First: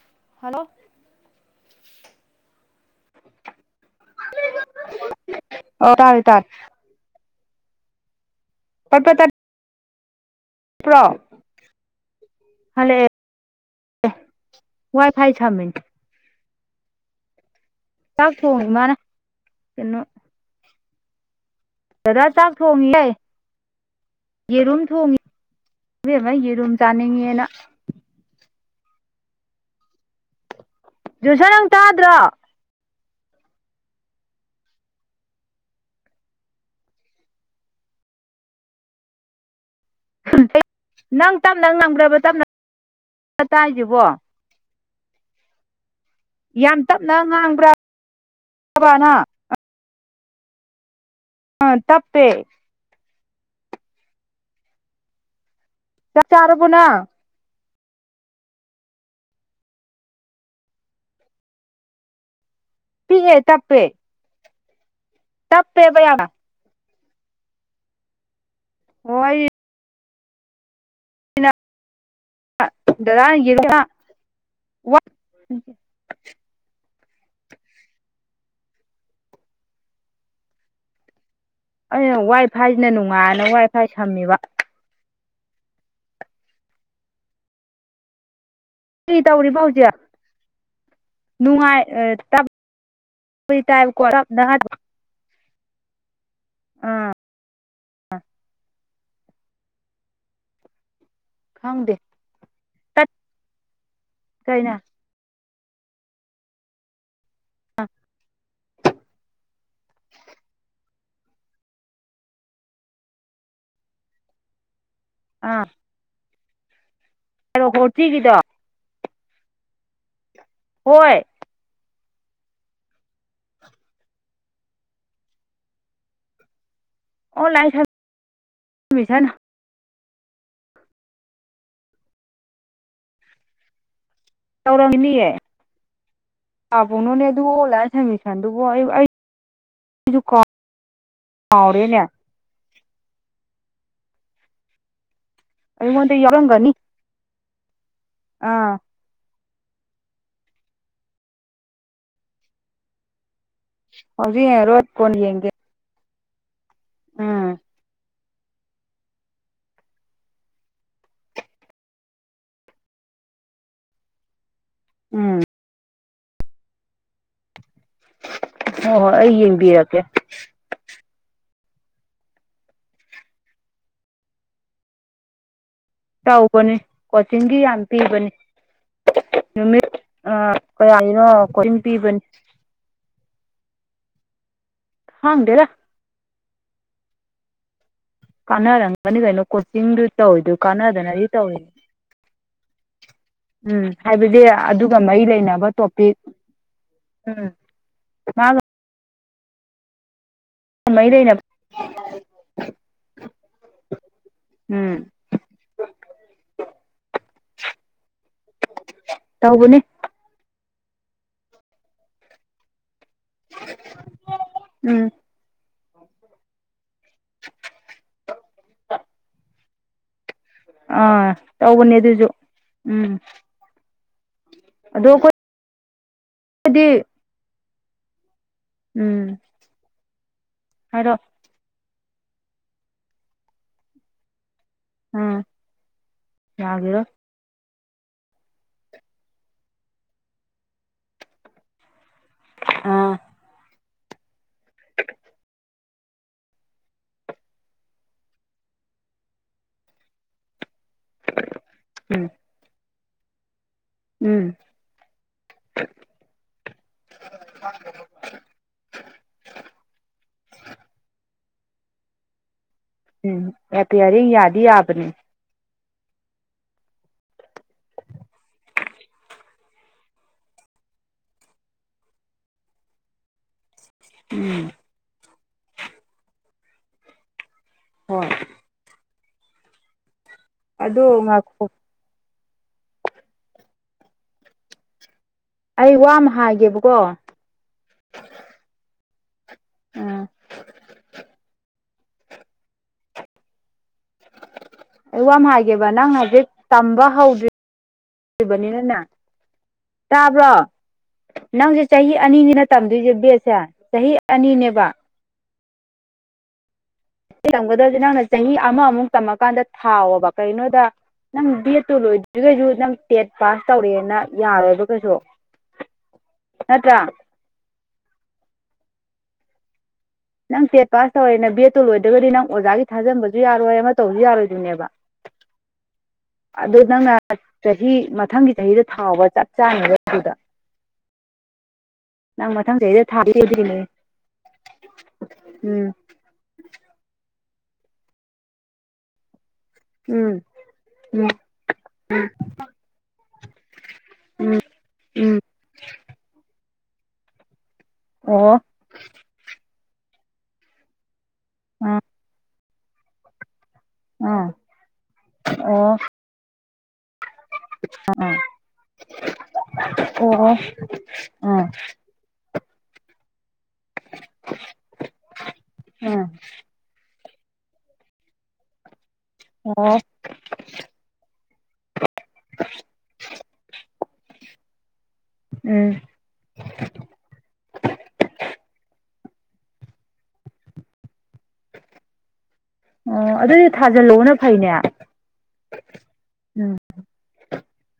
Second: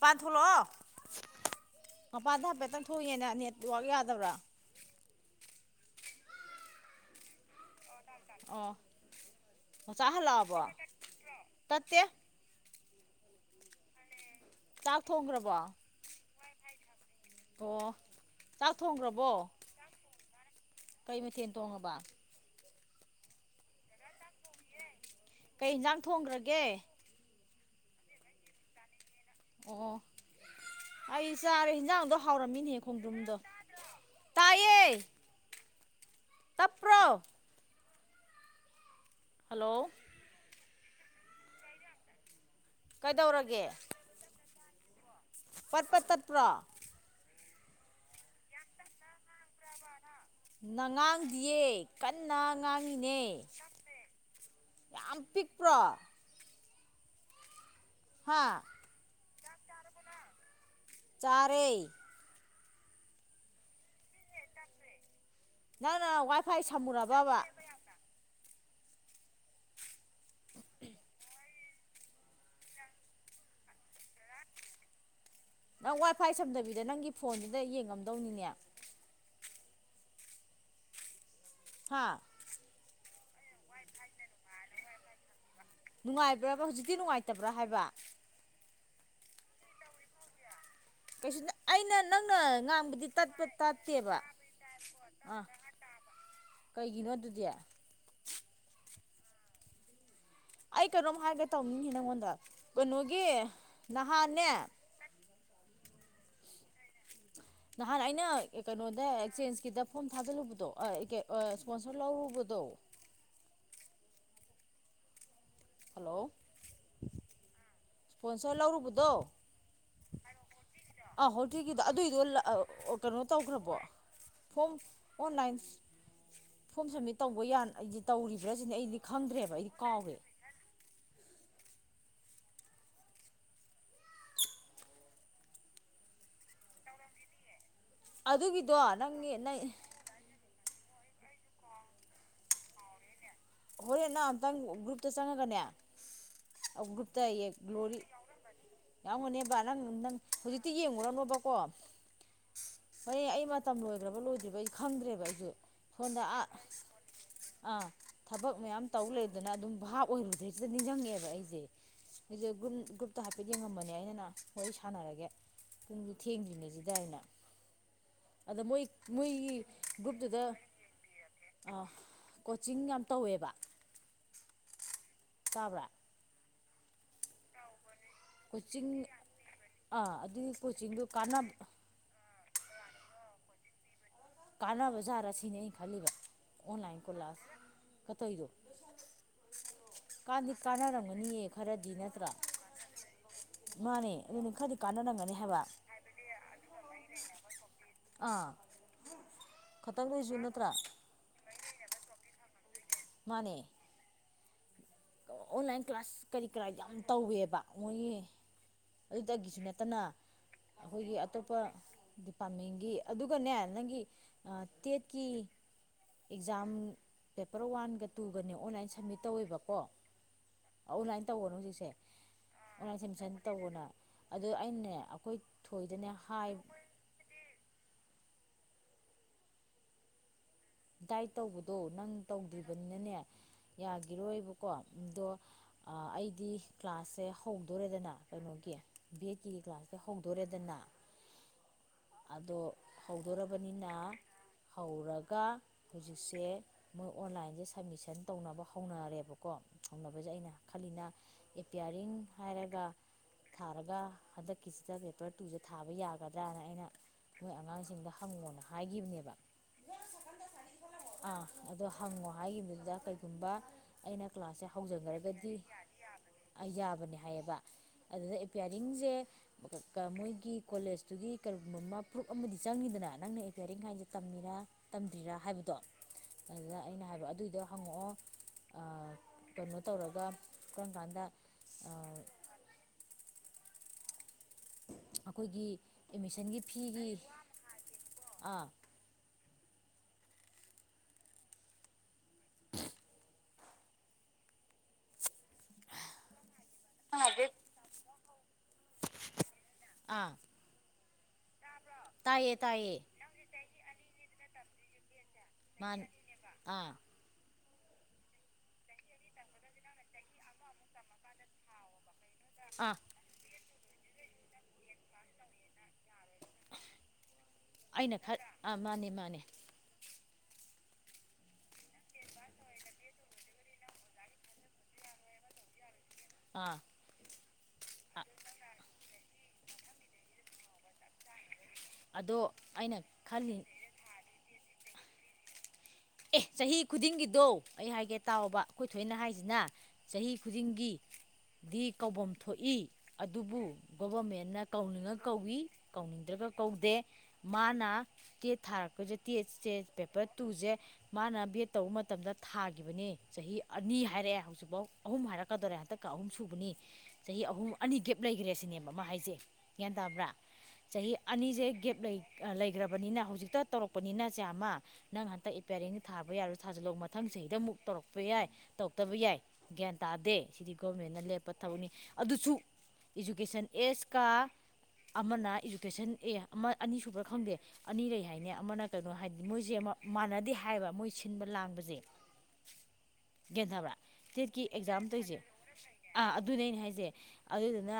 ꯄꯥꯟꯊꯂꯣ hello ꯃꯄꯥꯟꯗ ꯍꯥꯏꯐꯦꯠꯇꯪ ꯊꯣꯛꯑꯦꯅ ꯅꯦꯠꯋꯥꯛ ꯌꯥꯗꯕ꯭ꯔꯥ ꯑꯣ ꯇꯔꯦ ꯇꯥꯏ ꯄꯠ ꯄꯠ ꯇ ꯆꯥꯍ ꯂꯕ ꯇꯠꯇ ꯍꯂꯦ ꯆꯥꯛ ꯊꯣꯡꯈ꯭ꯔꯕꯣ ꯑꯣ ꯊꯣꯡꯉꯤ ꯆꯥꯛ ꯃꯥꯅ ꯊꯣꯡꯈ꯭ꯔꯕꯣ ꯀꯩ ꯃꯊꯦꯜ ꯊꯣꯡꯉꯕ ꯇꯗꯥ ꯆꯥꯥꯛ ꯐꯣꯡ ꯌꯥꯏ ꯌꯦꯔꯨꯝ ꯊꯣꯡꯉꯤ ꯀꯩ ꯌꯦꯟꯖꯥꯡ ꯑꯗꯨ ꯑꯃ ꯊꯣꯡꯈ꯭ꯔꯒꯦ ꯌꯦꯔꯨꯝ ꯆꯥꯅꯤꯡꯉꯦꯅ ꯑꯣ ꯑꯩ ꯖꯣꯁꯟ ꯅꯪ ꯆꯥꯔꯦ ꯌꯦꯟꯖꯥꯡꯗꯣ ꯇꯥꯗ꯭ꯔꯣ ꯍꯥꯎꯔꯝꯃꯤꯅꯦꯍꯦꯛ ꯈꯨꯨꯝꯗ ꯇꯥꯏꯌꯦ ꯇꯞꯄ꯭ꯔꯣ ꯍꯜꯂꯣ ꯅꯪ ꯇꯞ ꯅꯪ ꯉꯝꯈ꯭ꯔꯕ ꯇꯞꯅ ꯀꯩꯗꯧꯔꯒꯦ ꯇꯥꯏꯁꯤꯕꯣ ꯄꯠ ꯄꯠ ꯇꯠꯄ꯭ꯔꯣ ꯌꯥꯝ ꯇꯞꯅ ꯉꯥꯡꯕ꯭ꯔꯥꯕꯅ ꯅꯉꯥꯡꯗꯤꯌꯦ ꯑ ꯇꯞꯄꯦ ꯀꯟꯅ ꯉꯥꯡꯏꯤꯅꯦ ꯌꯥꯝ ꯄꯤꯛ ꯆꯛ ꯆꯥꯔꯕꯣ ꯅꯪ ꯍꯥ ꯆꯔꯦ ꯄꯤꯑꯦ ꯇꯞꯄꯦ ꯅꯪ ꯇꯞꯄꯦꯕ ꯅ ꯌꯥꯝꯅ ꯋꯥꯏ ꯐꯥꯏ ꯁꯝꯃꯨꯔꯕꯕ ꯍꯣꯏ ꯋꯥ ꯅꯪ ꯋꯥꯏ ꯐꯥꯏ ꯁꯝꯗꯕꯤꯗ ꯅꯪꯒꯤ ꯐꯣꯟꯗꯨꯗ ꯌꯦꯡꯉꯝꯗꯧꯅꯤꯅꯦ ꯍꯥ ꯑꯩꯅ ꯋꯥꯏ ꯐꯥꯏꯁꯤꯅ ꯅꯨꯡꯉꯥꯏꯅ ꯋꯥꯏ ꯐꯥꯏ ꯁꯝꯃꯤꯕ ꯅꯨꯡꯉꯥꯏꯕ꯭ꯔꯕ ꯍꯧꯖꯤꯛꯇꯤ ꯅꯨꯡꯉꯥꯏꯇꯕ꯭ꯔꯥ ꯍꯥꯏꯕ ꯀ ꯇꯧꯔꯤ ꯥꯎꯖꯤꯌꯥ ꯀꯩꯁꯨ ꯑꯩꯅ ꯅꯪꯅ ꯉꯥꯡꯕꯗꯤ ꯇꯠꯄ ꯕꯨꯗꯤ ꯇꯥꯏꯕꯀꯣ ꯇꯠꯇꯦꯕ ꯇꯞꯅ ꯑꯥ ꯀꯩꯒꯤꯅꯣ ꯑꯥ ꯑꯗꯨꯗꯤ ꯑꯩ ꯀꯩꯅꯣꯝ ꯍꯥꯏꯒ ꯇꯧꯅꯤꯡꯉꯤ ꯈꯪꯗꯦ ꯅꯪꯉꯣꯟꯗ ꯇꯠ ꯀꯩꯅꯣꯒꯤ ꯅꯍꯥꯟꯅꯦ ꯀꯩꯅ ꯅꯍꯥꯟ ꯑꯩꯅ ꯀꯩꯅꯣꯗ ꯑꯦꯛꯆꯦꯟꯁꯀꯤꯗ ꯐꯣꯝ ꯊꯥꯖꯤꯜꯂꯨꯕꯗꯣ ꯏꯁꯄꯣꯟꯁꯔ ꯂꯧꯔꯨꯕꯗꯣ ꯗꯣ ꯑꯥ ꯍꯜꯂꯣ ꯍꯔꯣ ꯍꯣꯔ ꯊꯤꯒꯤꯗꯣ ꯍꯣꯏ ꯑꯣ ꯊ ꯏꯗ ꯑꯗꯨ ꯑꯗꯨ ꯀꯩꯅꯣ ꯇꯧꯈ꯭ꯔꯕꯣ ꯐꯣꯝ ꯑꯣꯟꯂꯥꯏꯟ ꯐꯣꯝ ꯁꯕꯃꯤꯠ ꯇꯧꯕ ꯌꯥ ꯑꯣꯟꯂꯥꯏꯟ ꯑꯩꯗꯤ ꯇꯧꯔꯤꯕ꯭ꯔꯥ ꯁꯤꯅꯦ ꯑꯩꯗꯤ ꯁꯕꯃꯤꯁꯟ ꯈꯪꯗ꯭ꯔꯦꯕ ꯑꯩꯗꯤ ꯀꯥꯎꯔꯦ ꯇꯧꯔꯝꯅꯤꯌꯦ ꯄꯥꯕꯣꯛꯅꯣꯅꯦ ꯑꯗꯨ ꯑꯣꯜꯂ ꯑꯗꯨꯒꯤꯗꯣ ꯅꯪꯟꯅ ꯀꯥꯑꯣꯔꯦꯅꯦ ꯍꯣꯔꯦꯟ ꯅꯍ ꯑꯝꯇꯪ ꯒ꯭ꯔꯨꯞꯇ ꯆꯪꯉꯒꯅꯦ ꯑꯩꯉꯣꯟꯗ ꯌꯥꯎꯔꯝꯒꯅꯤ ꯒ꯭ꯔꯨꯞꯇ ꯒ꯭ꯂꯣꯔꯤ ꯑꯥ ꯌꯥꯎꯒꯅꯦꯕ ꯅꯪ ꯅꯪ ꯍꯧꯖꯤꯛꯇꯤ ꯌꯦꯡꯉꯨꯔꯅꯣꯕꯀꯣ ꯍꯣꯔ ꯑꯩ ꯃꯇꯝ ꯂꯣꯏꯈ꯭ꯔꯕ ꯍꯧꯖꯤꯛ ꯂꯣꯏꯗ꯭ꯔꯤꯕ ꯑꯩ ꯌꯦꯡꯉꯔꯣꯏ ꯀꯣꯟꯅ ꯈꯪꯗ꯭ꯔꯦꯕ ꯌꯦꯡꯒꯦ ꯑꯩꯁꯨ ꯁꯣꯟꯗ ꯑꯥ ꯎꯝ ꯑꯥ ꯊꯕꯛ ꯃꯌꯥꯝ ꯇꯧ ꯂꯩꯗꯅ ꯑꯗꯨꯝ ꯚꯥꯞ ꯑꯣꯏꯔꯨꯗꯩꯁꯤꯗ ꯅꯤꯡꯁꯤꯡꯉꯛꯑꯕ ꯑꯩꯁꯦ ꯑꯩꯁꯦ ꯒ꯭ꯔ ꯒ꯭ꯔꯨꯞꯇ ꯍꯥꯐꯦꯠ ꯌꯦꯡꯉꯃꯅꯦ ꯑꯅ ꯍꯣꯏ ꯁꯥꯟꯅꯔꯒꯦ ꯎꯝ ꯇꯨꯡꯁꯨ ꯊꯦꯡꯗ꯭ꯔꯤꯅꯦ ꯁꯤꯗ ꯑꯩꯅ ꯑꯗ ꯃꯣꯏ ꯍꯣꯏ ꯍꯣꯏ ꯑꯩ ꯃꯣꯏꯒꯤ ꯌꯦꯡꯕꯤꯔꯛꯀꯦ ꯒ꯭ꯔꯨꯞꯇꯨꯗ ꯀꯣꯆꯤꯡ ꯌꯥꯝ ꯇꯧꯋꯦꯕ ꯆꯥꯕ꯭ꯔꯥ ꯇꯧꯕꯅꯤ ꯀꯣꯆꯤꯡꯒꯤ ꯌꯥꯝ ꯄꯤꯕꯅꯤ ꯀꯣꯆꯤꯡ ꯅꯨꯃꯤꯠ ꯑꯥ ꯑꯗꯨꯒꯤ ꯀꯣꯆꯤꯡꯗꯨ ꯀꯌꯥꯅꯣ ꯀꯥꯟꯅꯕ ꯀ ꯄꯤꯕꯅꯤ ꯀꯥꯟꯅꯕ ꯖꯥꯔ ꯑꯁꯤꯅꯦ ꯈꯪꯗꯦꯗ ꯑ ꯈꯜꯂꯤꯕ ꯑꯣꯟꯂꯥꯏꯟ ꯀꯣꯂꯥꯁ ꯀꯥꯟꯅꯔꯝꯒꯅꯤ ꯀꯩꯅꯣ ꯀꯣꯆꯤꯡꯗꯨ ꯀꯥꯟꯗꯤ ꯇꯧꯋꯤꯗꯨ ꯀꯥꯟꯅꯗꯅꯗꯤ ꯀꯥꯟꯅꯔꯝꯒꯅꯤꯌꯦ ꯇꯧꯏꯤꯅꯦ ꯈꯔꯗꯤ [unintelligible] [inaudible] ꯎꯝ ꯃꯥꯅꯦ ꯍꯥꯏꯕꯗꯤ ꯑꯗꯨꯅꯤ ꯈꯔꯗꯤ ꯑꯗꯨꯒ ꯃꯔꯤ ꯀꯥꯟꯅꯔꯝꯒꯅꯤ ꯍꯥꯏꯕ ꯂꯩꯅꯕ ꯇꯣꯄꯤꯛ ꯎꯝ ꯑꯥ ꯃꯥꯒ ꯈꯇꯪ ꯂꯩꯁꯨ ꯃꯥꯏꯗꯏꯅꯦ [inaudible] ꯃꯥꯅꯦ ꯑꯣꯟꯂꯥꯏꯟ ꯀ꯭ꯂꯥꯁ ꯀꯔꯤ ꯀꯔꯥ ꯌꯥꯝ ꯇꯧꯋꯦꯕ ꯃꯣꯏꯒꯤ ꯑꯗꯨꯗꯒꯤꯁꯨ ꯇꯧꯕꯅꯤ ꯅꯠꯇꯅ ꯑꯩꯈꯣꯏꯒꯤ ꯑꯇꯣꯞꯄ ꯗꯤꯄꯥꯔꯠꯃꯦꯟꯒꯤ ꯑꯗꯨꯒꯅꯦ ꯅꯪꯒꯤ ꯎꯝ ꯇꯦꯠꯀꯤ ꯑꯦꯛꯖꯥꯝ ꯄꯦꯄꯔ ꯋꯥꯟꯒ ꯇꯨꯒꯅꯦ ꯑꯣꯟꯂꯥꯏꯟ ꯁꯕꯃꯤꯠ ꯇꯧꯋꯦꯕꯀꯣ ꯑꯣꯟꯂꯥꯏꯟ ꯑꯥ ꯇꯧꯕꯅ ꯍꯧꯖꯤꯛꯁꯦ ꯇꯧꯕꯅꯦ ꯑꯗꯨꯁꯨ ꯑꯣꯟꯂꯥꯏꯟ ꯎꯝ ꯁꯦꯝꯁꯟ ꯇꯧꯕꯅ ꯑꯗꯨ ꯑꯩꯅꯅꯦ ꯑꯩꯈꯣꯏ ꯊꯣꯏꯗꯅꯦ ꯍꯥꯏ ꯑꯗ ꯎꯝ ꯍꯥꯏꯔꯣ ꯗꯥꯏꯠ ꯇꯧꯕꯗꯣ ꯅꯪ ꯇꯧꯗ꯭ꯔꯤꯕꯅꯤꯅꯅꯦ ꯌꯥꯒꯤꯔꯣꯏꯕ ꯀꯣ ꯑꯗꯣ ꯎꯝ ꯑꯩꯗꯤ ꯌꯥꯒꯤꯔꯣꯏ ꯀ꯭ꯂꯥꯁꯁꯦ ꯍꯧ ꯍꯧꯗꯣꯔꯦꯗꯅ ꯀꯩꯅꯣꯒꯤ ꯕꯤ ꯑꯦꯠꯀꯤ ꯀ꯭ꯂꯥꯁꯇ ꯍꯧꯗꯣꯔꯦꯗꯅ ꯑꯗꯣ ꯑꯥ ꯍꯧꯗꯣꯔꯔꯕꯅꯤꯅ ꯍꯧꯔꯒ ꯍꯧꯖꯤꯛꯁꯦ ꯃꯣꯏ ꯑꯣꯟꯂꯥꯏꯟꯁꯦ ꯁꯕꯃꯤꯁꯟ ꯇꯧꯅꯕ ꯍꯧꯅꯔꯦꯕꯀꯣ ꯍꯧꯅꯕꯁꯦ ꯑꯩꯅ ꯈꯜꯂꯤꯅ ꯑꯦꯄꯤꯌꯥꯔꯤꯡ ꯎꯝ ꯍꯥꯏꯔꯒ ꯊꯥꯔꯒ ꯎꯝ ꯍꯟꯗꯛꯀꯤꯁꯤꯗ ꯄꯦꯄꯔ ꯇꯨꯁꯦ ꯊꯥꯕ ꯌꯥꯒꯗ꯭ꯔꯥꯅ ꯑꯩꯅ ꯃꯣꯏ ꯑꯉꯥꯡꯁꯤꯡꯗ ꯍꯪꯉꯣꯅ ꯍꯥꯏꯈꯤꯕꯅꯦꯕ ꯑꯥ ꯑꯗꯣ ꯍꯪꯉꯣ ꯍꯥꯏꯈꯤꯕꯗꯨꯗ ꯀꯩꯒꯨꯝꯕ ꯎꯝ ꯑꯩꯅ ꯑꯦꯄꯤꯌꯥꯔꯤꯡ ꯌꯥꯗꯤ ꯀ꯭ꯂꯥꯁꯁꯦ ꯌꯥꯕꯅꯦ ꯍꯧꯖꯈ꯭ꯔꯒꯗꯤ ꯌꯥ ꯌꯥꯕꯅꯦ ꯍꯥꯏꯌꯦꯕ ꯑꯗꯨꯗ ꯑꯦꯄꯤꯌꯥꯔꯤꯡꯁꯦ ꯃꯣꯏꯒꯤ ꯀꯣꯂꯦꯖꯇꯨꯒꯤ ꯐꯨꯔꯨꯞ ꯑꯃꯗꯤ ꯆꯪꯉꯤꯗꯅ ꯅꯪꯅ ꯍꯤꯌꯥꯔꯤꯡ ꯍꯥꯏꯥꯏꯁꯦ ꯇꯝꯃꯤꯔꯥ ꯇꯝꯗ꯭ꯔꯤꯔꯥ ꯍꯥꯏꯕꯗꯣ ꯑꯗꯨꯗ ꯑꯩꯅ ꯍꯥꯏꯕꯣ ꯑꯗꯨꯑꯣꯏꯗꯣ ꯍꯣꯢ ꯀꯩꯅꯣ ꯇꯧꯔꯒ ꯀꯔꯝ ꯑꯗꯣ ꯀꯥꯟꯗ ꯉꯥꯏꯈꯣ ꯑꯩꯈꯣꯏꯒꯤ ꯑꯩ ꯋꯥ ꯑꯃ ꯑꯦꯠꯃꯤꯁꯟꯒꯤ ꯐꯤꯒꯤ ꯍꯥꯏꯒꯦꯕꯀꯣ ꯎꯝ ꯑꯗꯨ ꯌꯥꯝ ꯍꯥꯏꯒꯦꯕ ꯅꯪ ꯍꯧꯖꯤꯛ ꯇꯝꯕ ꯍꯧꯗ꯭ꯔꯤ ꯂꯩꯕꯅꯤꯅꯅ ꯑꯥ ꯇꯥꯕ꯭ꯔꯣ ꯅꯪꯁꯦ ꯆꯍꯤ ꯇꯥꯏꯌꯦ ꯑꯅꯤꯅꯤꯅ ꯇꯥꯏꯌꯦ ꯇꯝꯗꯣꯏꯁꯦ ꯕꯦꯠꯁꯦ ꯆꯍꯤ ꯑꯅꯤꯅꯦꯕ ꯃꯥꯅꯦ ꯑꯥ ꯇꯝꯒꯗꯕꯁꯦ ꯅꯪꯅ ꯆꯍꯤ ꯑꯃꯃꯨꯛ ꯇꯝꯃꯀꯥꯟꯗ ꯊꯥꯎꯑꯣꯕ ꯀꯩꯒꯤꯅꯣꯗ ꯅꯪ ꯗꯦꯠꯇꯨ ꯂ ꯑꯗꯨꯖꯤꯛ ꯀꯩꯁꯨ ꯅꯪ ꯑꯥ ꯇꯦꯠ ꯄꯥꯁ ꯇꯧꯔꯦꯅ ꯌꯥꯔꯣꯏꯕ ꯀꯩꯁꯨ ꯅꯠꯇ꯭ꯔꯥ ꯑꯩꯅ ꯈꯛ ꯃꯥꯅꯦ ꯃꯥꯅꯦ ꯅꯪ ꯇꯦꯠ ꯄꯥꯁ ꯇꯧꯔꯦꯅ ꯕꯤꯗꯠꯇꯨ ꯂꯣꯏꯗ꯭ꯔꯒꯗꯤ ꯅꯪ ꯑꯣꯖꯥꯒꯤ ꯊꯥꯖꯟꯕꯁꯨ ꯌꯥꯔꯣꯏ ꯑꯃ ꯇꯧꯕꯁꯨ ꯌꯥꯔꯣꯏꯗꯣꯏꯅꯦꯕ ꯆ ꯑꯗꯨ ꯅꯪꯅ ꯆꯍꯤ ꯃꯊꯪꯒꯤ ꯆꯍꯤꯗ ꯊꯥꯎꯕ ꯆꯠ ꯆꯥꯅꯤꯕ ꯑꯗꯨꯗ ꯅꯪ ꯑꯗꯣ ꯃꯊꯪ ꯑꯩꯅ ꯆꯍꯤꯗ ꯈꯜꯂꯤ ꯊꯥꯗ꯭ꯔꯤꯅꯦ ꯎꯝ ꯑꯦ ꯆꯍꯤ ꯈꯨꯗꯤꯡꯒꯤꯗꯣ ꯑꯩ ꯍꯥꯏꯒꯦ ꯇꯥꯎꯕ ꯑꯩꯈꯣꯏ ꯊꯣꯏꯅ ꯍꯥꯏꯁꯤꯅ ꯆꯍꯤ ꯎꯝ ꯈꯨꯗꯤꯡꯒꯤ ꯗꯤ ꯀꯧꯕꯐꯝ ꯊꯣꯛꯏ ꯑꯗꯨꯕꯨ ꯎꯝ ꯎꯝ ꯒꯣꯕꯔꯃꯦꯟꯅ ꯀꯧꯅꯤꯡꯉ ꯎꯝ ꯀꯧꯏ ꯀꯧꯅꯤꯡꯗ꯭ꯔꯒ ꯀꯧꯗꯦ ꯃꯥꯅ ꯑꯣ ꯇꯦꯠ ꯊꯥꯔꯛꯄꯁꯦ ꯇꯦꯠꯁꯦ ꯄꯦꯄꯔ ꯇꯨꯁꯦ ꯃꯥꯅ ꯕꯦꯠ ꯑ ꯇꯧꯕ ꯃꯇꯝꯗ ꯊꯥꯈꯤꯕꯅꯦ ꯆꯍꯤ ꯑꯅꯤ ꯑ ꯍꯥꯏꯔꯛꯑꯦ ꯍꯧꯖꯤꯛꯐꯥꯎ ꯑꯍꯨꯝ ꯍꯥꯏꯔꯛꯀꯗꯧꯔꯦ ꯑꯣ ꯑ ꯑꯣ ꯍꯟꯗꯛꯀ ꯑꯍꯨꯝ ꯁꯨꯕꯅꯤ ꯆꯍꯤ ꯑꯍꯨꯝ ꯑꯅꯤ ꯒꯦꯞ ꯂꯩꯈ꯭ꯔꯦ ꯁꯤꯅꯦꯕ ꯃꯥ ꯍꯥꯏꯁꯦ ꯒ꯭ꯌꯥꯟ ꯇꯥꯕ꯭ꯔꯥ ꯑ ꯆꯍꯤ ꯑꯅꯤꯁꯦ ꯒꯦꯞ ꯂꯩꯈ꯭ꯔꯕꯅꯤꯅ ꯍꯧꯖꯤꯛꯇ ꯇꯧꯔꯛꯄꯅꯤꯅ ꯆꯥꯝꯃ ꯄꯦꯔꯤꯡ ꯑ ꯊꯥꯕ ꯌꯥꯔꯣꯏ ꯊꯥꯖꯤꯜꯂꯛꯎ ꯃꯊꯪ ꯆꯍꯤꯗ ꯑꯃꯨꯛ ꯇꯧꯔꯛꯄ ꯌꯥꯏ ꯇꯧ ꯐꯠꯇꯕ ꯌꯥꯏ ꯒ꯭ꯌꯥꯟ ꯑꯣ ꯇꯥꯗꯦ ꯁꯤꯗꯤ ꯒꯣꯔꯔꯃꯦꯟꯅ ꯂꯦꯞꯄ ꯊꯕꯛꯅꯤ ꯑꯗꯨꯁꯨ ꯏꯖꯨꯀꯦꯁꯟ ꯑꯦꯖꯀ ꯑꯃꯅ ꯎꯝ ꯏꯗꯨꯗꯨꯀꯦꯁꯟ ꯑꯦ ꯑꯃ ꯑꯅꯤ ꯁꯨꯕ꯭ꯔꯥ ꯈꯪꯗꯦ ꯑꯅꯤ ꯂꯩ ꯍꯥꯏꯅꯦ ꯑꯃꯅ ꯀꯩꯅꯣ ꯍꯥꯏ ꯃꯣꯏꯁꯦ ꯃꯥꯟꯅꯗꯦ ꯍꯥꯏꯕ ꯃꯣꯏ ꯁꯤꯟꯕ ꯂꯥꯡꯕꯁꯦ ꯑꯣ ꯒ꯭ꯌꯥꯟ ꯑꯗꯨꯑꯣꯏꯗꯤ ꯇꯥꯕ꯭ꯔꯥ ꯊꯥꯖꯤꯜ ꯍꯧꯕꯅꯥ ꯇꯦꯠꯀꯤ ꯐꯩꯅꯦ ꯑꯦꯛꯖꯥꯝ ꯇꯧꯔꯤꯁꯦ ꯑꯥ ꯑꯗꯨꯅꯦ ꯎꯝ ꯑꯩ ꯍꯥꯏꯁꯦ ꯑꯗꯨꯗꯨꯅ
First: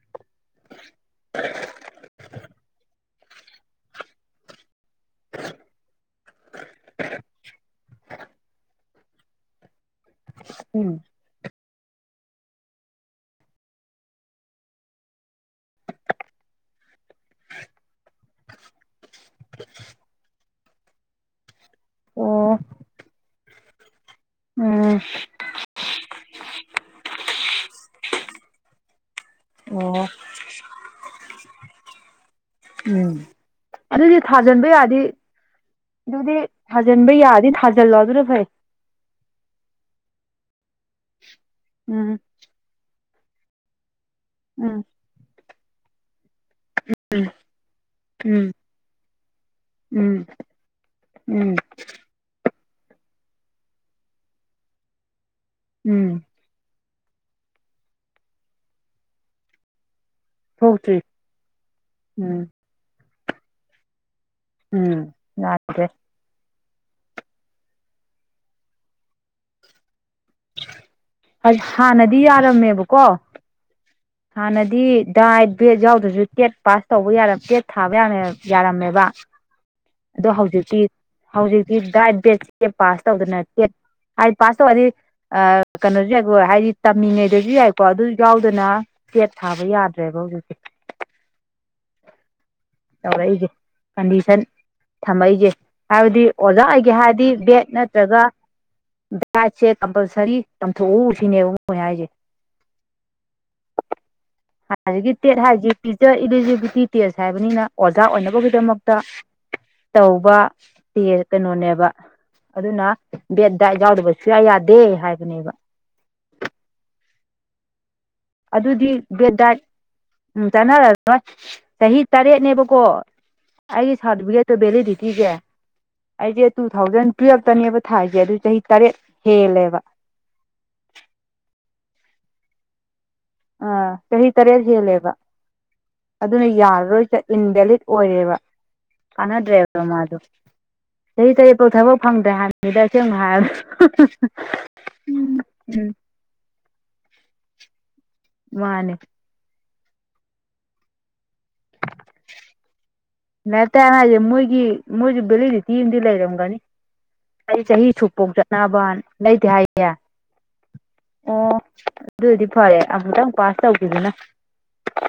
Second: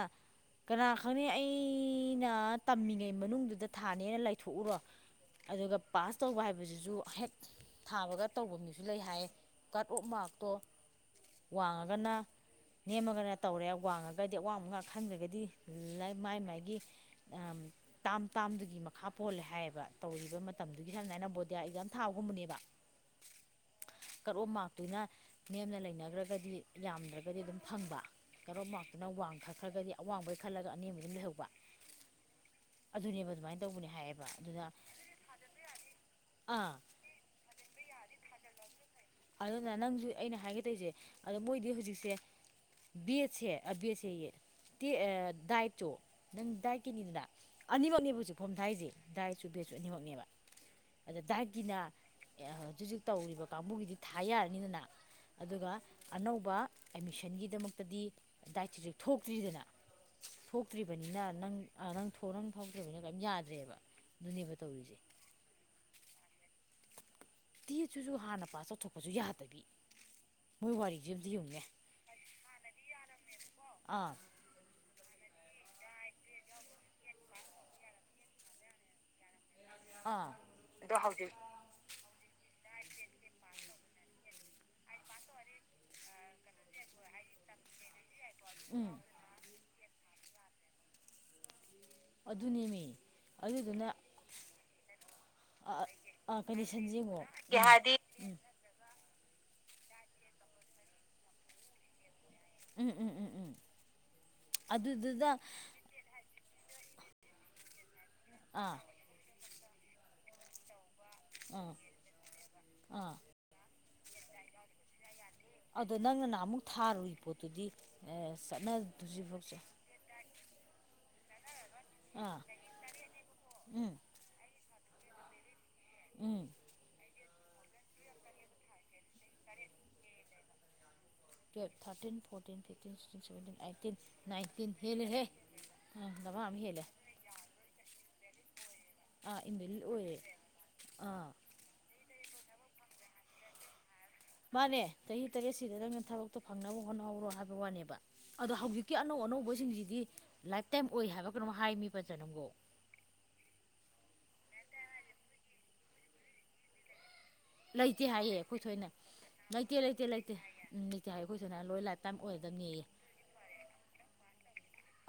ꯀꯅꯥ ꯈꯪꯅꯤ ꯑꯩꯅ ꯇꯝꯃꯤꯉꯩ ꯃꯅꯨꯡꯗꯨꯗ ꯊꯥꯅꯦꯅ ꯂꯩꯊꯣꯛꯎꯔꯣ ꯑꯗꯨꯒ ꯄꯥꯁ ꯇꯧꯕ ꯍꯥꯏꯕꯁꯤꯁꯨ ꯍꯦꯛ ꯊꯥꯕꯒ ꯇꯧꯕ ꯃꯤꯁꯨ ꯂꯩ ꯍꯥꯏꯌꯦ ꯀꯠ ꯑꯣꯐ ꯃꯥꯔꯛꯇꯣ ꯎꯝ ꯋꯥꯡꯉꯒꯅ ꯅꯦꯝꯃꯒꯅ ꯇꯧꯔꯦ ꯋꯥꯡꯉꯒꯗꯤ ꯑꯋꯥꯡꯕꯉꯛ ꯈꯟꯗ꯭ꯔꯒꯗꯤ ꯃꯥꯏ ꯃꯥꯏꯒꯤ ꯇꯥꯝ ꯇꯥꯝꯗꯨꯒꯤ ꯃꯈꯥ ꯄꯣꯜꯂꯦ ꯍꯥꯏꯌꯦꯕ ꯇꯧꯔꯤꯕ ꯃꯇꯝꯗꯨꯒꯤ ꯁꯃꯥꯏꯅ ꯕꯣꯗꯤꯌꯥ ꯊꯥꯎꯒꯨꯝꯕꯅꯦꯕ ꯑꯣ ꯀꯔꯣꯝ ꯎꯝ ꯃꯥꯛꯇꯨꯅ ꯅꯦꯝꯅ ꯂꯩꯅꯈ꯭ꯔꯒ ꯒꯗꯤ ꯌꯥꯝꯗ꯭ꯔꯒꯗꯤ ꯑꯗꯨꯝ ꯐꯪꯕ ꯀꯔꯣꯝ ꯃꯥꯛꯇꯅ ꯋꯥꯡ ꯈꯛꯈ꯭ꯔꯒꯗꯤ ꯑꯣ ꯑꯋꯥꯡꯕꯩ ꯈꯜꯂꯒ ꯑꯅꯦꯝꯕ ꯑꯗꯨꯝ ꯂꯩꯍꯧꯕ ꯎꯝ ꯑꯗꯨꯅꯦꯕ ꯑꯗꯨꯃꯥꯏꯅ ꯇꯧꯕꯅꯦ ꯑꯗꯨꯗꯤ ꯍꯥꯏꯌꯦꯕ ꯊꯥꯖꯤꯟꯕ ꯑꯗꯨꯅ ꯌꯥꯔꯗꯤ ꯑꯗꯨꯗꯤ ꯊꯥꯖꯤꯟ ꯑꯥ ꯊꯥꯖꯤꯟꯕ ꯌꯥꯔꯥꯗꯤ ꯊꯥꯖꯤꯜꯂꯣ ꯑꯗꯨꯅ ꯐꯩ ꯑꯗꯨꯅ ꯅꯪꯁꯨ ꯑꯩꯅ ꯍꯥꯏꯒꯗꯧꯔꯤꯁꯦ ꯑꯗꯣ ꯃꯣꯏꯗꯤ ꯍꯧꯖꯤꯛꯁꯦ ꯎꯝ ꯕꯤꯠꯁꯦ ꯕꯤ ꯎꯝ ꯗꯥꯏꯠ ꯇꯣ ꯅꯪ ꯗꯥꯏꯠ ꯀꯤꯅꯤꯗꯨꯅ ꯑꯅꯤꯃꯛꯅꯦꯕ ꯍꯧꯖꯤꯛ ꯎꯝ ꯐꯣꯝꯗꯥꯁꯦ ꯗꯥ꯭ꯔꯥꯏ ꯆꯨꯕꯦꯁꯨ ꯑꯅꯤꯃꯛꯅꯦꯕ ꯎꯝ ꯑꯗ ꯎꯝ ꯗꯒꯤꯅꯥ ꯍꯧꯖꯤꯛ ꯍꯧꯖꯤꯛ ꯇꯧꯔꯤꯕ ꯀꯥꯡꯕꯨꯒꯤꯗꯤ ꯊꯥ ꯌꯥꯔꯅꯤꯗꯅ ꯑꯗꯨꯒ ꯎꯝ ꯑꯅꯧꯕ ꯑꯦꯠꯃꯤꯁꯟꯒꯤꯗꯃꯛꯇꯗꯤ ꯗꯥꯏꯠꯇꯔꯤꯁꯦꯛ ꯊꯣꯛꯇ꯭ꯔꯤꯗꯅ ꯊꯣꯛꯇ꯭ꯔꯤ ꯊꯣꯛꯇ꯭ꯔꯤꯕꯅꯤꯅ ꯅꯪ ꯅꯪ ꯎꯝ ꯅꯪ ꯊꯣꯛꯇ꯭ꯔꯤꯕꯅꯤꯅ ꯀꯔꯤꯝ ꯌꯥꯗ꯭ꯔꯦꯕ ꯑꯗꯨꯅꯦꯕ ꯇꯧꯔꯤꯁꯦ ꯎꯝ ꯌꯥ꯭ꯔꯦ ꯗꯦꯗ ꯁꯤꯁꯨ ꯍꯥꯟꯅ ꯄꯥꯁ ꯇꯧꯊꯣꯛꯄꯁꯨ ꯌꯥꯗꯕꯤ ꯃꯣꯏ ꯋꯥꯔꯤꯁꯦ ꯑꯝꯇ ꯌꯦꯡꯉꯨꯅꯦ ꯍꯥꯟꯅꯗꯤ ꯌꯥꯔꯝꯃꯦꯕꯀꯣ ꯑꯥ ꯍꯥꯟꯅꯗꯤ ꯗꯥꯏꯠ ꯕꯦꯠ ꯌꯥꯎꯗ꯭ꯔꯁꯨ ꯇꯦꯠ ꯄꯥꯁ ꯇꯧꯕ ꯌꯥꯔ ꯇꯦꯠ ꯊꯥꯕ ꯌꯥ ꯌꯥꯔꯝꯃꯦꯕ ꯑꯗꯣ ꯑꯥ ꯍꯧꯖꯤꯛꯇꯤ ꯑꯗꯣ ꯍꯧꯖꯤꯛ ꯍꯧꯖꯤꯛꯇꯤ ꯗꯥꯏꯠ ꯕꯦꯗ ꯄꯥꯁ ꯇꯧꯗꯅ ꯍꯥꯏꯗꯤ ꯄꯥꯁ ꯇꯧꯔꯗꯤ ꯀꯩꯅꯣꯁꯨ ꯌꯥꯏꯀꯣ ꯍꯥꯏꯗꯤ ꯇꯝꯃꯤꯉꯩꯗꯁꯨ ꯌꯥꯏꯀꯣ ꯑꯗꯨ ꯌꯥꯎꯗꯅ ꯎꯝ ꯇꯠ ꯊꯥꯕ ꯌꯥꯗ꯭ꯔꯦꯕ ꯍꯧꯖꯤꯛꯁꯤ ꯑꯗꯨꯅꯦꯃꯤ ꯇꯧꯔꯛꯏꯁꯦ ꯑꯗꯨꯗꯨꯅ ꯀꯟꯗꯤꯁꯟ ꯊꯝꯃꯛꯏꯁꯦ ꯍꯥꯏꯕꯗꯤ ꯑꯣꯖꯥ ꯀꯟꯗꯤꯁꯟꯁꯦ ꯑꯣꯏꯒꯦ ꯌꯦꯡꯉꯣ ꯍꯥꯏꯔꯗꯤ ꯕꯦꯠ ꯍꯥꯏꯗꯤ ꯅꯠꯇ꯭ꯔꯒ ꯄꯥꯏꯠꯁꯦ ꯀꯝꯄꯜꯁꯔꯤ ꯇꯝꯊꯣꯛꯎꯁꯤꯅꯦꯕ ꯃꯣꯏ ꯍꯥꯏꯁꯦ ꯎꯝ ꯎꯝ ꯎꯝ ꯎꯝ ꯖꯤꯛ ꯑꯗꯨꯗꯨꯗ ꯇꯦꯠ ꯍꯥꯏꯁꯤ ꯄꯤꯆꯔ ꯏꯂꯤꯖꯤꯕꯤꯂꯤꯇꯤ ꯇꯦꯠ ꯍꯥꯏꯕꯅꯤꯅ ꯑꯣꯥꯛ ꯑꯥ ꯑꯣꯏꯅꯕꯒꯤꯗꯃꯛꯇ ꯇꯧꯕ ꯁꯤ ꯑꯥ ꯀꯩꯅꯣꯅꯦꯕ ꯑꯗꯨꯅ ꯑꯥ ꯕꯦꯠ ꯗꯥꯏ ꯌꯥꯎꯗꯕ ꯁꯨꯌꯥ ꯌꯥꯗꯦ ꯍꯥꯏꯕ ꯑꯗꯣ ꯅꯪꯅ ꯅꯍ ꯑꯃꯨꯛ ꯊꯥꯔꯨꯏ ꯄꯣꯠꯇꯨꯗꯤ ꯑꯗꯨꯗꯤ ꯕꯦꯠ ꯆꯠꯅꯗꯖꯤꯐꯥꯎꯁꯦ ꯗꯥꯏꯠ ꯎꯝ ꯆꯥꯟꯅꯔ ꯅꯣꯏ ꯆꯍꯤ ꯑꯥ ꯇꯔꯦꯠꯅꯦꯕꯀꯣ ꯎꯝ ꯑꯩꯒꯤ ꯁꯥꯔꯇꯤꯐꯤꯀꯦꯠꯇꯣ ꯚꯦꯂꯤꯗꯤ ꯊꯤꯒꯦ ꯎꯝ ꯑꯩꯁꯦ ꯇꯨ ꯊꯥꯎꯖꯟ ꯇꯨꯌꯦꯜꯐꯇꯅꯦꯕ ꯊꯥꯏꯁꯦ ꯑꯗꯨ ꯆꯍꯤ ꯇꯔꯦꯠ ꯍꯦꯜꯂꯦꯕ ꯇ thirteen fourteen fifteen sixteen seventeen ꯑꯥ ꯑꯩꯠꯇꯤꯟ ꯆꯍꯤ ꯇꯔꯦꯠ ꯅꯥꯏꯟꯇꯤꯟ ꯍꯦꯜꯂꯦꯕ ꯍꯦꯜꯂꯍꯦ ꯑꯗꯨꯅ ꯌꯥꯔꯔꯣꯏꯁꯤ ꯏꯟꯚꯦꯂꯤꯠ ꯑꯣꯏꯔꯦꯕ ꯑꯥ ꯀꯅꯗ꯭ꯔꯦꯕꯔ ꯏꯟꯚꯦꯂꯤꯠ ꯃꯥꯗꯣ ꯑꯣꯏꯔꯦ ꯑꯥ ꯆꯍꯤ ꯀ ꯄꯥꯎ ꯊꯕꯛ ꯐꯪꯗ ꯍꯥꯟꯃꯤꯗꯁꯨꯦ ꯑꯅ ꯍꯥꯏ ꯃꯥꯅꯦ ꯆꯍꯤ ꯇꯔꯦꯠꯁꯤꯗ ꯅꯪꯅ ꯊꯕꯛꯇꯣ ꯐꯪꯅꯕ ꯍꯣꯠꯅꯍꯧꯔꯣ ꯍꯥꯏꯕ ꯋꯥꯅꯦꯕ ꯑꯗꯣ ꯃꯥꯅꯦ ꯍꯧꯖꯤꯛꯀꯤ ꯑꯅꯧ ꯑꯅꯧꯕꯁꯤꯡꯁꯤꯗꯤ ꯂꯥꯏꯐꯇꯥꯏꯝ ꯑꯣꯏ ꯍꯥꯏꯕ ꯀꯩꯅꯣ ꯍꯥꯏꯃꯤ ꯐꯖꯅꯒꯣ ꯂꯥꯏꯔꯤꯛ ꯇꯥꯏꯝ ꯍꯥꯏꯁꯦ ꯃꯣꯏꯒꯤ ꯃꯣꯏꯁꯨ ꯕꯦꯂꯤꯗꯤꯇꯤ ꯑꯃꯗꯤꯗꯤ ꯂꯩꯔꯝꯒꯅꯤ ꯑꯩ ꯆꯍꯤ ꯂꯩꯇꯦ ꯁꯨꯛꯐꯧ ꯍꯥꯏꯌꯦ ꯑꯩꯈꯣꯏ ꯁꯣꯏꯅ ꯆꯠꯅꯕꯅ ꯂꯩꯇꯦ ꯍꯥꯏꯌꯦ ꯂꯩꯇꯦ ꯂꯩꯇꯦ ꯎꯝ ꯂꯩꯇꯦ ꯍꯥꯏꯌꯦ ꯑꯩꯈꯣꯏ ꯁꯣꯏꯗꯅ ꯂꯣꯏ ꯂꯥꯏ ꯇꯥꯏꯝ ꯑꯣꯏꯔꯦ ꯗꯤ ꯐꯔꯦ ꯑꯃꯨꯛꯇꯪ ꯄꯥꯁ ꯇꯧꯈꯤꯗꯨꯅ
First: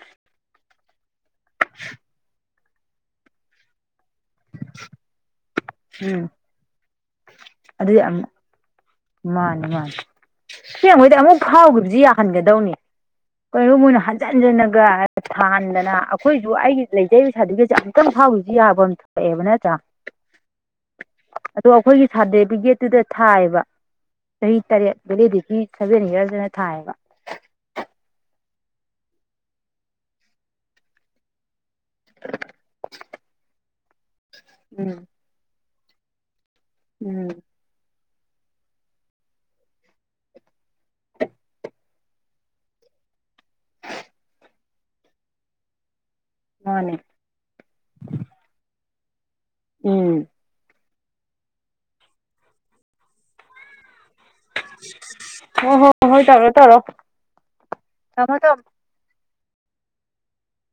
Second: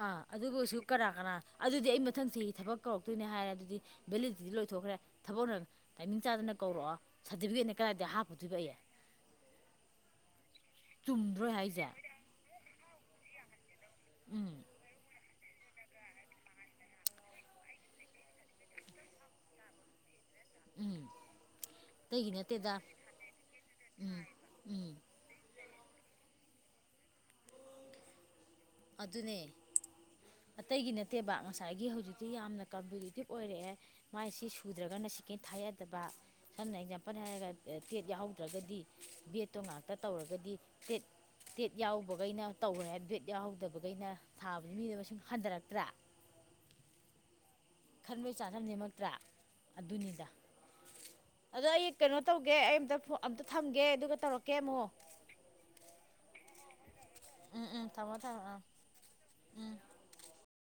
ꯑꯥ ꯑꯗꯨꯕꯨꯁꯨ ꯀꯅꯥ ꯀꯅꯥ ꯑꯗꯨꯗꯤ ꯑꯩ ꯃꯊꯪꯁꯤ ꯊꯕꯛ ꯀꯧꯔꯛꯇꯣꯏꯅꯦ ꯍꯥꯏꯔꯦ ꯑꯗꯨꯗꯤ ꯚꯦꯂꯤꯗꯤꯇꯤ ꯂꯣꯏꯊꯣꯛꯈ꯭ꯔꯦ ꯊꯕꯛꯅ ꯇꯥꯏꯃꯤꯡ ꯎꯝ ꯆꯥꯗꯅ ꯀꯧꯔꯛꯑꯣ ꯁꯥꯔꯇꯤꯐꯤꯀꯦꯠꯅꯦ ꯑꯗꯨꯗꯤ ꯀꯗꯥꯏꯗ ꯑꯃꯨꯛ ꯍꯥꯞꯄꯨꯗꯨꯣꯏꯕ ꯑꯩꯦ ꯃꯥꯅꯤ ꯃꯥꯅꯤ ꯁꯦꯡꯉꯣꯏꯗꯤ ꯑꯃꯨꯛ ꯆꯨꯝꯗ꯭ꯔꯣ ꯑꯩ ꯍꯥꯏꯁꯦ ꯐꯥꯎꯈꯤꯕꯁꯤ ꯌꯥꯍꯟꯒꯗꯧꯅꯤ ꯀꯩꯅꯣ ꯃꯣꯏꯅ ꯍꯟꯖꯤꯟ ꯎꯝ ꯍꯟꯖꯤꯟꯂꯒ ꯊꯥꯟꯗꯅ ꯑꯩꯈꯣꯏꯁꯨ ꯑꯩꯒꯤ ꯂꯩꯖꯔꯤꯕ ꯁꯥꯔꯇꯤꯐꯤꯀꯦꯠꯁꯦ ꯑꯃꯨꯛꯇꯪ ꯐꯥꯎꯔꯤꯁꯨ ꯌꯥꯕ ꯑꯃ ꯊꯣꯛꯑꯦꯕ ꯅꯠꯇ꯭ꯔꯥ ꯎꯝ ꯑꯗꯣ ꯑꯩꯈꯣꯏꯒꯤ ꯑꯇꯩꯒꯤ ꯅꯠꯇꯦꯗ ꯁꯥꯔꯇꯤꯐꯤꯀꯦꯠꯇꯨꯗ ꯊꯥꯏꯑꯕ ꯎꯝ ꯆꯍꯤꯍꯤ ꯇꯔꯦ ꯎꯝ ꯄꯦꯈꯤ ꯁꯦ ꯅ ꯍꯔꯗꯅ ꯊꯥꯑꯕ ꯑꯗꯨꯅꯦ ꯑꯇꯩꯒꯤ ꯅꯠꯇꯦꯕ ꯉꯁꯥꯏ ꯉꯁꯥꯏꯒꯤ ꯍꯧꯖꯤꯛꯇꯤ ꯌꯥꯝꯅ ꯀꯝꯄꯤꯇꯤꯇꯤꯞ ꯑꯣꯏꯔꯛꯑꯦ ꯃꯥꯏꯁꯤ ꯎꯝ ꯁꯨꯗ꯭ꯔꯒꯅ ꯆꯛꯀꯦꯟ ꯊꯥꯏ ꯌꯥꯗꯕ ꯁ ꯅꯖꯥꯄꯜ ꯎꯝ ꯍꯥꯏꯑꯒ ꯄꯦꯠ ꯌꯥꯎꯧꯗ꯭ꯔꯒꯗꯤ ꯕꯦꯠꯇꯣ ꯉꯥꯛꯇ ꯇꯧꯔꯒꯗꯤ ꯄꯦꯠ ꯇꯦꯠ ꯌꯥꯎꯕꯈꯩꯅ ꯇꯧꯔꯦ ꯕꯦꯠ ꯌꯥꯎꯍꯧꯗꯕꯈꯩꯅ ꯊꯥꯕꯗꯤ ꯃꯤꯗꯣ ꯃꯁꯤꯡ ꯍꯟꯊꯔꯛꯇ꯭ꯔꯥ ꯃꯥꯅꯦ ꯇꯔꯥ ꯎꯝ ꯑꯗꯨꯅꯤꯗ ꯑꯗꯣ ꯑꯩ ꯀꯩꯅꯣ ꯇꯧꯒꯦ ꯑꯩ ꯑꯃꯇ ꯑꯝꯇ ꯊꯝꯒꯦ ꯑꯗꯨꯒ ꯇꯧꯔꯛꯀꯦ ꯑꯃꯨꯛ ꯑꯣ ꯍꯣ ꯍꯣꯏ ꯇꯔꯣ ꯇꯔꯣ ꯎꯝ ꯎꯝ ꯊꯝꯃꯣ ꯊꯃꯣ ꯑ ꯎꯝ